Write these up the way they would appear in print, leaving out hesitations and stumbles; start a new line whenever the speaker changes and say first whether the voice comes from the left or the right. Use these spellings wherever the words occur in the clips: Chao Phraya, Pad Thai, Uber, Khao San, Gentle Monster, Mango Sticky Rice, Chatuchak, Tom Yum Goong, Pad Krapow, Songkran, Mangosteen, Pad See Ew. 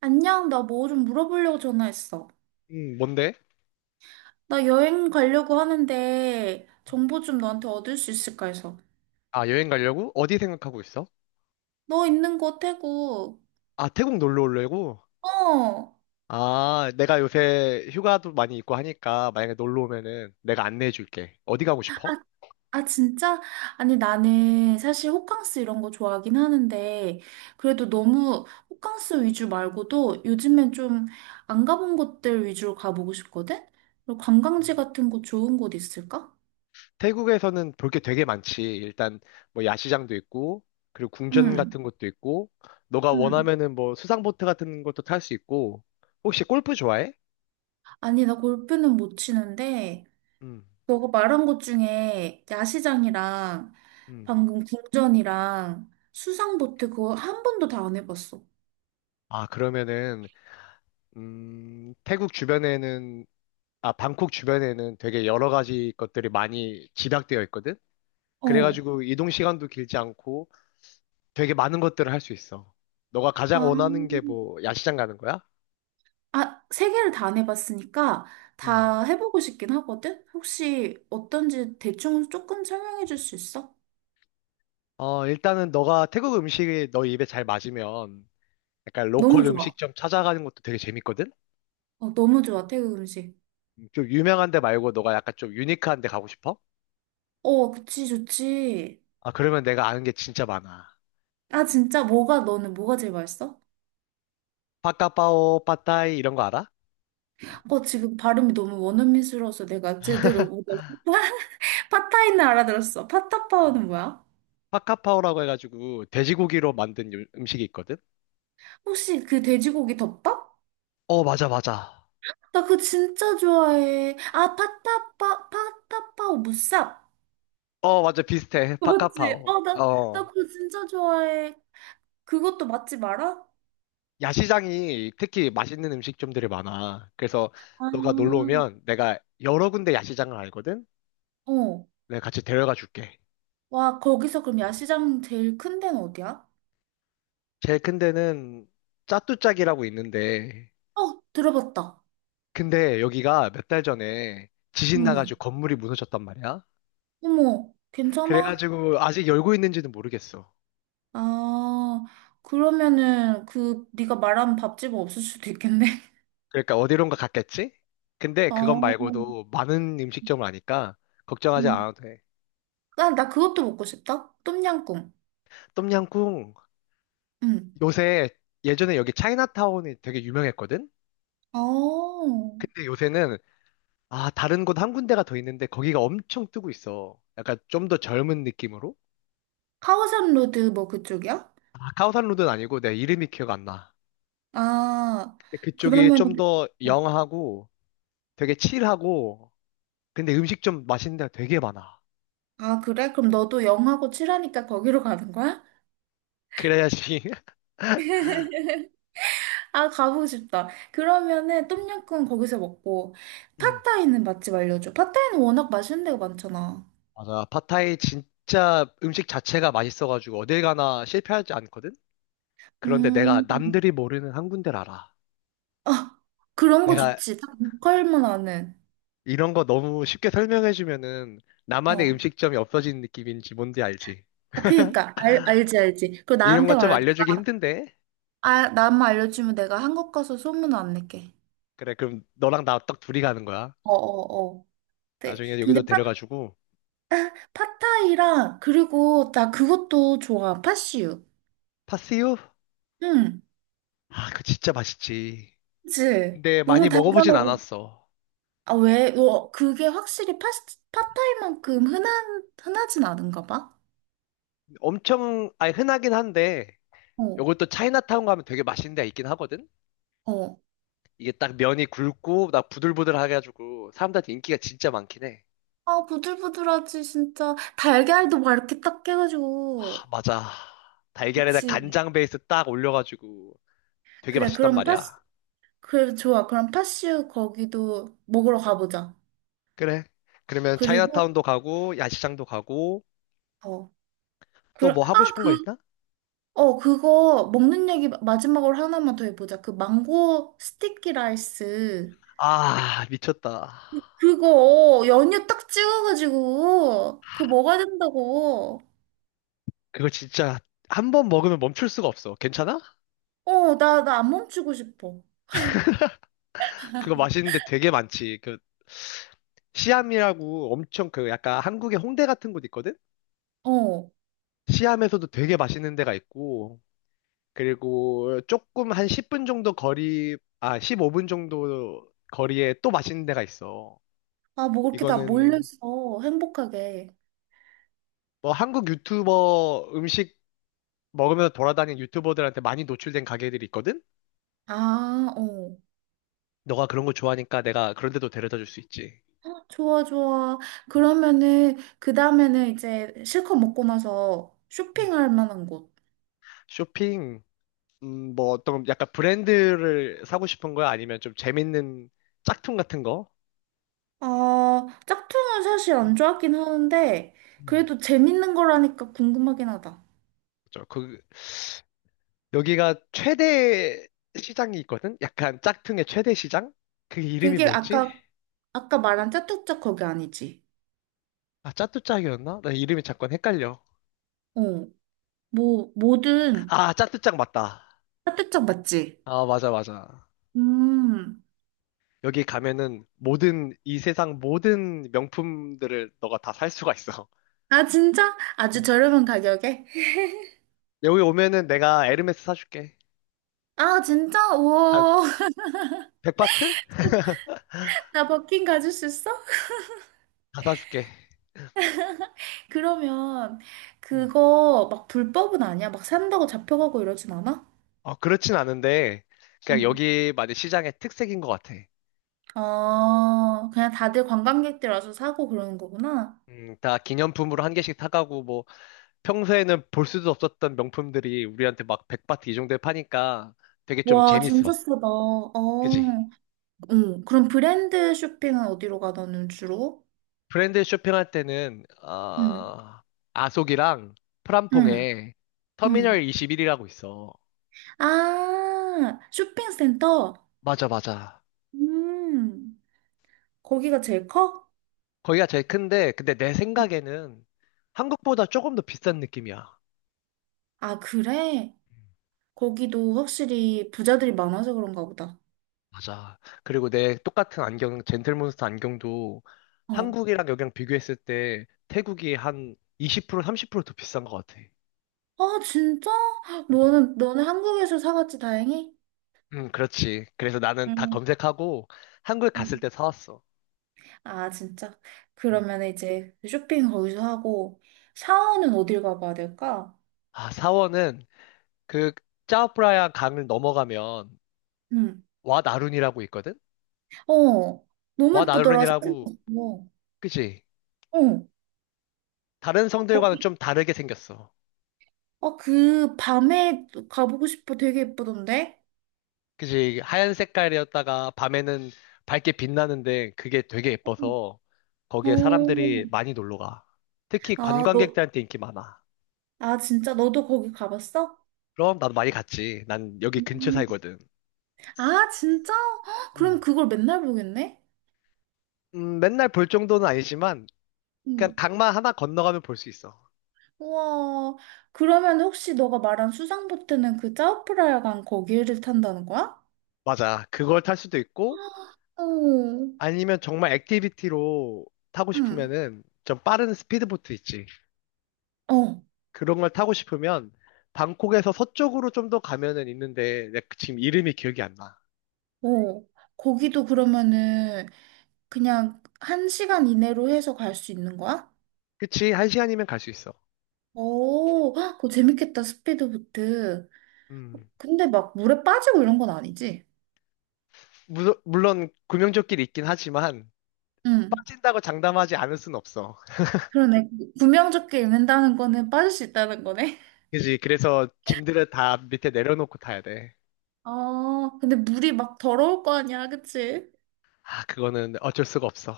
right: 안녕, 나 뭐 좀 물어보려고 전화했어.
left: 뭔데?
right: 나 여행 가려고 하는데
left: 음.
right: 정보 좀 너한테 얻을 수 있을까 해서.
left: 아, 여행 가려고? 어디 생각하고 있어?
right: 너 있는 곳 태국.
left: 아, 태국 놀러 오려고?
right: 어.
left: 아, 내가 요새 휴가도 많이 있고 하니까 만약에 놀러 오면은 내가 안내해 줄게. 어디 가고
right: 아,
left: 싶어?
right: 아, 진짜? 아니 나는 사실 호캉스 이런 거 좋아하긴 하는데 그래도 너무 호캉스 위주 말고도 요즘엔 좀 안 가본 곳들 위주로 가보고 싶거든? 그리고 관광지 같은 곳 좋은 곳 있을까?
left: 태국에서는 볼게 되게 많지. 일단 뭐 야시장도 있고, 그리고 궁전
right: 응.
left: 같은 것도 있고, 너가
right: 응.
left: 원하면은 뭐 수상보트 같은 것도 탈 수 있고, 혹시 골프 좋아해?
right: 아니 나 골프는 못 치는데
left: 음,
right: 너가 말한 것 중에 야시장이랑
left: 음.
right: 방금 궁전이랑 수상보트 그거 한 번도 다 안 해봤어.
left: 아, 그러면은, 태국 주변에는 아, 방콕 주변에는 되게 여러 가지 것들이 많이 집약되어 있거든?
right: 어.
left: 그래가지고 이동 시간도 길지 않고 되게 많은 것들을 할 수 있어. 너가 가장
right: 아,
left: 원하는 게 뭐, 야시장 가는 거야?
right: 세 개를 다 안 해봤으니까
left: 음.
right: 다 해보고 싶긴 하거든? 혹시 어떤지 대충 조금 설명해 줄 수 있어?
left: 어, 일단은 너가 태국 음식이 너 입에 잘 맞으면 약간
right: 너무
left: 로컬
right: 좋아.
left: 음식점 찾아가는 것도 되게 재밌거든?
right: 어, 너무 좋아, 태국 음식.
left: 좀 유명한 데 말고 너가 약간 좀 유니크한 데 가고 싶어?
right: 어, 그치, 좋지.
left: 아, 그러면 내가 아는 게 진짜 많아.
right: 아, 진짜 뭐가 너는 뭐가 제일 맛있어?
left: 파카파오, 파타이 이런 거 알아?
right: 어, 지금 발음이 너무 원어민스러워서 내가 제대로 못 알아. 팟타이는 알아들었어.
left: 어.
right: 팟타파오는 뭐야?
left: 파카파오라고 해가지고 돼지고기로 만든 음식이 있거든?
right: 혹시 그 돼지고기 덮밥?
left: 어, 맞아, 맞아.
right: 나 그거 진짜 좋아해. 아, 파타파오 무쌉.
left: 어, 맞아. 비슷해.
right: 맞지?
left: 파카파오.
right: 어, 나
left: 어.
right: 그거 진짜 좋아해. 그것도 맛집 알아?
left: 야시장이 특히 맛있는 음식점들이 많아. 그래서 너가 놀러
right: 아,
left: 오면 내가 여러 군데 야시장을 알거든?
right: 어.
left: 내가 같이 데려가 줄게.
right: 와, 거기서 그럼 야시장 제일 큰 데는 어디야?
left: 제일 큰 데는 짜뚜짝이라고 있는데,
right: 어, 들어봤다.
left: 근데 여기가 몇 달 전에 지진
right: 응.
left: 나가지고 건물이 무너졌단 말이야.
right: 어머, 괜찮아?
left: 그래가지고 아직 열고 있는지는 모르겠어.
right: 아, 그러면은 그 네가 말한 밥집은 없을 수도 있겠네.
left: 그러니까 어디론가 갔겠지? 근데 그것
right: 어,
left: 말고도 많은 음식점을 아니까 걱정하지
right: 응.
left: 않아도 돼.
right: 나 그것도 먹고 싶다. 똠양꿍.
left: 똠양꿍
right: 응.
left: 요새 예전에 여기 차이나타운이 되게 유명했거든?
right: 어,
left: 근데 요새는 아, 다른 곳 한 군데가 더 있는데 거기가 엄청 뜨고 있어. 약간 좀 더 젊은 느낌으로?
right: 카오산 로드 뭐 그쪽이야?
left: 아, 카오산로드는 아니고 내 이름이 기억 안 나.
right: 아,
left: 근데 그쪽이
right: 그러면,
left: 좀 더
right: 어,
left: 영하고 되게 칠하고 근데 음식 좀 맛있는 데가 되게 많아.
right: 아, 그래? 그럼 너도 영하고 칠하니까 거기로 가는 거야?
left: 그래야지.
right: 아, 가보고 싶다. 그러면은 똠양꿍 거기서 먹고,
left: 음,
right: 팟타이는 맛집 알려줘. 팟타이는 워낙 맛있는 데가 많잖아.
left: 맞아. 팟타이 진짜 음식 자체가 맛있어가지고 어딜 가나 실패하지 않거든? 그런데 내가
right: 음,
left: 남들이 모르는 한 군데를 알아.
right: 아, 그런 거
left: 내가
right: 좋지. 딱 로컬만 아는.
left: 이런 거 너무 쉽게 설명해주면은 나만의
right: 어.
left: 음식점이 없어지는 느낌인지 뭔지 알지?
right: 아, 그니까, 알지, 알지. 그거
left: 이런
right: 나한테
left: 것 좀
right: 말해줘.
left: 알려주기 힘든데?
right: 아, 나만 알려주면 내가 한국 가서 소문 안 낼게.
left: 그래, 그럼 너랑 나 딱 둘이 가는 거야.
right: 어어어. 근데
left: 나중에 여기도 데려가지고.
right: 아, 팟타이랑 그리고 나 그것도 좋아. 팥슈.
left: 파스유?
right: 응.
left: 아, 그거 진짜 맛있지.
right: 그치?
left: 근데
right: 너무
left: 많이 먹어보진
right: 달달하고.
left: 않았어.
right: 아, 왜? 어, 그게 확실히 팟타이만큼 흔하진 않은가 봐.
left: 엄청, 아니, 흔하긴 한데,
right: 어,
left: 요것도 차이나타운 가면 되게 맛있는 데가 있긴 하거든?
right: 어.
left: 이게 딱 면이 굵고, 나 부들부들하게 해가지고, 사람들한테 인기가 진짜 많긴 해.
right: 아, 부들부들하지, 진짜. 달걀도 막 이렇게 딱
left: 아,
right: 깨가지고.
left: 맞아. 달걀에다
right: 그치?
left: 간장 베이스 딱 올려가지고, 되게
right: 그래,
left: 맛있단
right: 그럼 팥,
left: 말이야.
right: 그래, 좋아. 그럼 파슈 거기도 먹으러 가보자.
left: 그래. 그러면
right: 그리고,
left: 차이나타운도 가고, 야시장도 가고,
right: 어. 그,
left: 또
right: 아,
left: 뭐 하고 싶은 거
right: 그
left: 있나?
right: 그거 먹는 얘기 마지막으로 하나만 더 해보자. 그 망고 스티키 라이스.
left: 아, 미쳤다.
right: 그거 연유 딱 찍어가지고 그거 먹어야 된다고.
left: 그거 진짜 한 번 먹으면 멈출 수가 없어. 괜찮아?
right: 어, 나 안 멈추고 싶어.
left: 그거 맛있는데 되게 많지. 그, 시암이라고 엄청 그 약간 한국의 홍대 같은 곳 있거든?
right: 어.
left: 시암에서도 되게 맛있는 데가 있고, 그리고 조금 한 10분 정도 거리, 아, 15분 정도 거리에 또 맛있는 데가 있어.
right: 아, 뭐 그렇게 다
left: 이거는
right: 몰려서 행복하게.
left: 뭐 한국 유튜버 음식 먹으면서 돌아다니는 유튜버들한테 많이 노출된 가게들이 있거든?
right: 아, 어.
left: 너가 그런 거 좋아하니까 내가 그런 데도 데려다 줄 수 있지.
right: 헉, 좋아, 좋아. 그러면은 그 다음에는 이제 실컷 먹고 나서
left: 음.
right: 쇼핑할 만한 곳.
left: 쇼핑, 뭐 어떤 약간 브랜드를 사고 싶은 거야? 아니면 좀 재밌는 짝퉁 같은 거?
right: 아, 짝퉁은 사실 안
left: 음,
right: 좋아하긴 하는데,
left: 음.
right: 그래도 재밌는 거라니까 궁금하긴 하다.
left: 그죠. 그, 여기가 최대 시장이 있거든? 약간 짝퉁의 최대 시장? 그게 이름이
right: 그게
left: 뭐였지?
right: 아까 말한 짜뚜짝 거기 아니지?
left: 아, 짜뚜짝이었나? 나 이름이 잠깐 헷갈려.
right: 어, 뭐든
left: 아, 짜뚜짝 맞다.
right: 짜뚜짝 맞지?
left: 아, 맞아, 맞아.
right: 음.
left: 여기 가면은 모든, 이 세상 모든 명품들을 너가 다 살 수가 있어.
right: 아, 진짜? 아주
left: 음.
right: 저렴한 가격에?
left: 여기 오면은 내가 에르메스 사줄게.
right: 아, 진짜?
left: 한
right: 우와.
left: 100바트?
right: 나 버킨 가질 수 있어?
left: 다 사줄게.
right: 그러면
left: 음.
right: 그거 막 불법은 아니야? 막 산다고 잡혀가고 이러진 않아?
left: 어, 그렇진 않은데, 그냥
right: 응.
left: 여기 만약 시장의 특색인 것 같아.
right: 아, 그냥 다들 관광객들 와서 사고 그러는 거구나.
left: 다 기념품으로 한 개씩 사가고, 뭐, 평소에는 볼 수도 없었던 명품들이 우리한테 막 100바트 이 정도에 파니까 되게 좀
right: 와,
left: 재밌어.
right: 진짜 싸다. 어,
left: 그지?
right: 응. 그럼 브랜드 쇼핑은 어디로 가, 너는 주로?
left: 브랜드 쇼핑할 때는
right: 응,
left: 아속이랑
right: 응,
left: 프람퐁에
right: 응.
left: 터미널 21이라고 있어.
right: 아, 쇼핑센터?
left: 맞아, 맞아.
right: 음, 거기가 제일 커?
left: 거기가 제일 큰데 근데 내 생각에는 한국보다 조금 더 비싼 느낌이야.
right: 아, 그래? 거기도 확실히 부자들이 많아서 그런가 보다.
left: 맞아. 그리고 내 똑같은 안경, 젠틀몬스터 안경도
right: 어.
left: 한국이랑 여기랑 비교했을 때 태국이 한 20% 30%더 비싼 것 같아. 음.
right: 아, 진짜? 너는 한국에서 사갔지, 다행히?
left: 응, 그렇지. 그래서 나는 다
right: 응,
left: 검색하고 한국에 갔을
right: 응.
left: 때 사왔어.
right: 아, 진짜?
left: 음.
right: 그러면 이제 쇼핑 거기서 하고, 샤워는 어딜 가봐야 될까?
left: 아, 사원은 그 짜오프라야 강을 넘어가면
right: 응.
left: 와나룬이라고 있거든?
right: 어, 너무 예쁘더라, 사진
left: 와나룬이라고,
right: 봤어.
left: 그지?
right: 어,
left: 다른 성들과는
right: 거기
left: 좀 다르게 생겼어.
right: 아, 그 밤에 가보고 싶어. 되게 예쁘던데?
left: 그지? 하얀 색깔이었다가 밤에는 밝게 빛나는데 그게 되게 예뻐서
right: 어,
left: 거기에 사람들이 많이 놀러 가. 특히
right: 아, 너,
left: 관광객들한테 인기 많아.
right: 아, 진짜 너도 거기 가봤어?
left: 그럼 나도 많이 갔지. 난 여기 근처
right: 음,
left: 살거든.
right: 아, 진짜? 헉, 그럼
left: 음.
right: 그걸 맨날 보겠네?
left: 맨날 볼 정도는 아니지만 그냥
right: 음,
left: 강만 하나 건너가면 볼 수 있어.
right: 우와. 그러면 혹시 너가 말한 수상보트는 그 짜오프라야간 거기를 탄다는 거야?
left: 맞아. 그걸 탈 수도 있고
right: 어, 응,
left: 아니면 정말 액티비티로 타고 싶으면은 좀 빠른 스피드보트 있지.
right: 어,
left: 그런 걸 타고 싶으면 방콕에서 서쪽으로 좀 더 가면은 있는데 내가 지금 이름이 기억이 안 나.
right: 어. 거기도 그러면은 그냥 한 시간 이내로 해서 갈 수 있는 거야?
left: 그치? 한 시간이면 갈 수 있어.
right: 오, 헉, 그거 재밌겠다, 스피드보트.
left: 음.
right: 근데 막 물에 빠지고 이런 건 아니지?
left: 물론 구명조끼리 있긴 하지만
right: 응.
left: 빠진다고 장담하지 않을 순 없어.
right: 그러네. 구명조끼 입는다는 거는 빠질 수 있다는 거네.
left: 그지? 그래서 짐들을 다 밑에 내려놓고 타야 돼.
right: 아, 근데 물이 막 더러울 거 아니야, 그치?
left: 아, 그거는 어쩔 수가 없어.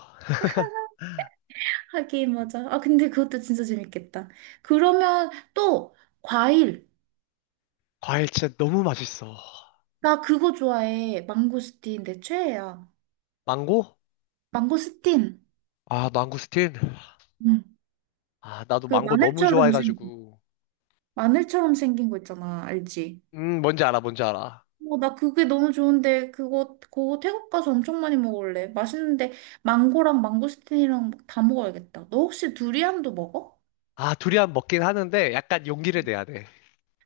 right: 하긴, 맞아. 아, 근데 그것도 진짜 재밌겠다. 그러면 또, 과일.
left: 과일 진짜 너무 맛있어.
right: 나 그거 좋아해. 망고스틴, 내 최애야.
left: 망고?
right: 망고스틴.
left: 아, 망고스틴?
right: 응.
left: 아, 나도
right: 그
left: 망고 너무 좋아해가지고.
right: 마늘처럼 생긴 거 있잖아, 알지?
left: 뭔지 알아, 뭔지 알아.
right: 어, 나 그게 너무 좋은데 그거 태국 가서 엄청 많이 먹을래. 맛있는데 망고랑 망고스틴이랑 막다 먹어야겠다. 너 혹시 두리안도 먹어?
left: 아, 두리안 먹긴 하는데 약간 용기를 내야 돼.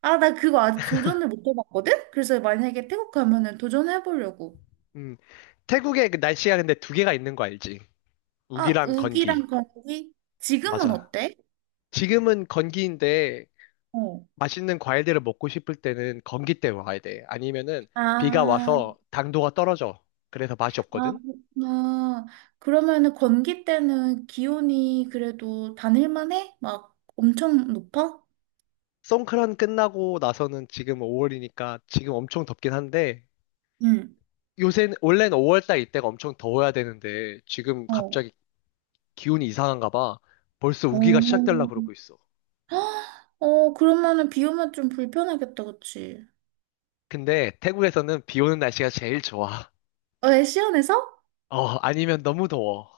right: 아, 나 그거 아직 도전을 못 해봤거든? 그래서 만약에 태국 가면은 도전해보려고.
left: 음, 태국의 그 날씨가 근데 두 개가 있는 거 알지?
right: 아,
left: 우기랑
right: 우기랑
left: 건기.
right: 거기? 지금은
left: 맞아.
right: 어때?
left: 지금은 건기인데
right: 어.
left: 맛있는 과일들을 먹고 싶을 때는 건기 때 와야 돼. 아니면은 비가
right: 아,
left: 와서 당도가 떨어져. 그래서 맛이 없거든?
right: 그렇구나. 그러면은 건기 때는 기온이 그래도 다닐만 해? 막 엄청 높아?
left: 송크란 끝나고 나서는 지금 5월이니까 지금 엄청 덥긴 한데
right: 응.
left: 요새 원래는 5월달 이때가 엄청 더워야 되는데 지금
right: 어.
left: 갑자기 기온이 이상한가 봐. 벌써 우기가 시작되려고
right: 어.
left: 그러고 있어.
right: 헉, 어, 그러면은 비 오면 좀 불편하겠다, 그치?
left: 근데 태국에서는 비 오는 날씨가 제일 좋아.
right: 어, 애 시원해서?
left: 어, 아니면 너무 더워.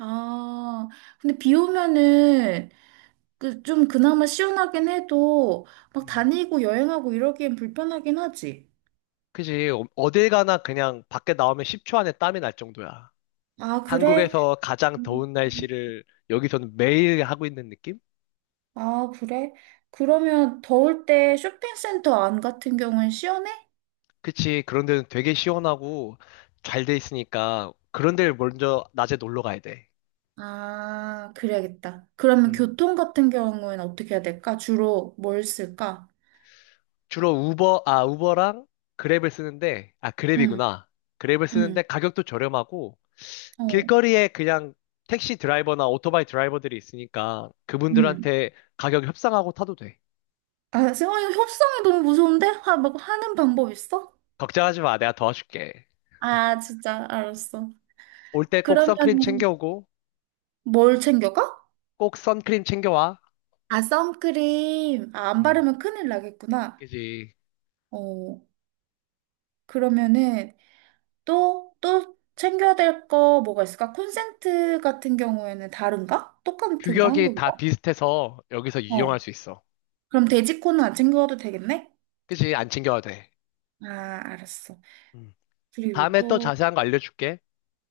right: 아, 근데 비 오면은 그 좀 그나마 시원하긴 해도 막
left: 음.
right: 다니고 여행하고 이러기엔 불편하긴 하지.
left: 그지? 어- 어딜 가나 그냥 밖에 나오면 10초 안에 땀이 날 정도야.
right: 아, 그래?
left: 한국에서 가장
right: 음.
left: 더운 날씨를 여기서는 매일 하고 있는 느낌?
right: 아, 그래? 그러면 더울 때 쇼핑센터 안 같은 경우엔 시원해?
left: 그치? 그런 데는 되게 시원하고 잘 돼 있으니까 그런 데를 먼저 낮에 놀러 가야 돼.
right: 아, 그래야겠다. 그러면
left: 음.
right: 교통 같은 경우엔 어떻게 해야 될까? 주로 뭘 쓸까?
left: 주로 우버, 아, 우버랑 그랩을 쓰는데, 아,
right: 응,
left: 그랩이구나. 그랩을 쓰는데
right: 응,
left: 가격도 저렴하고
right: 어,
left: 길거리에 그냥 택시 드라이버나 오토바이 드라이버들이 있으니까
right: 응.
left: 그분들한테 가격 협상하고 타도 돼.
right: 아, 세영아, 이 협상이 너무 무서운데? 하, 막 하는 방법 있어?
left: 걱정하지 마. 내가 도와줄게.
right: 아, 진짜, 알았어.
left: 올 때 꼭
right: 그러면
left: 선크림 챙겨오고
right: 뭘 챙겨가?
left: 꼭 선크림 챙겨와.
right: 아, 선크림. 아, 안
left: 음,
right: 바르면 큰일 나겠구나.
left: 그지.
right: 어, 그러면은 또, 또 챙겨야 될 거 뭐가 있을까? 콘센트 같은 경우에는 다른가? 똑같은가?
left: 규격이 다
right: 한국이가?
left: 비슷해서 여기서 이용할
right: 어,
left: 수 있어.
right: 그럼 돼지코는 안 챙겨가도 되겠네?
left: 그지? 안 챙겨와도 돼.
right: 아, 알았어.
left: 음.
right: 그리고
left: 다음에 또
right: 또,
left: 자세한 거 알려줄게.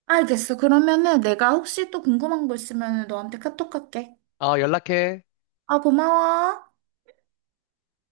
right: 알겠어. 그러면은 내가 혹시 또 궁금한 거 있으면 너한테 카톡 할게.
left: 어, 연락해.
right: 아, 고마워.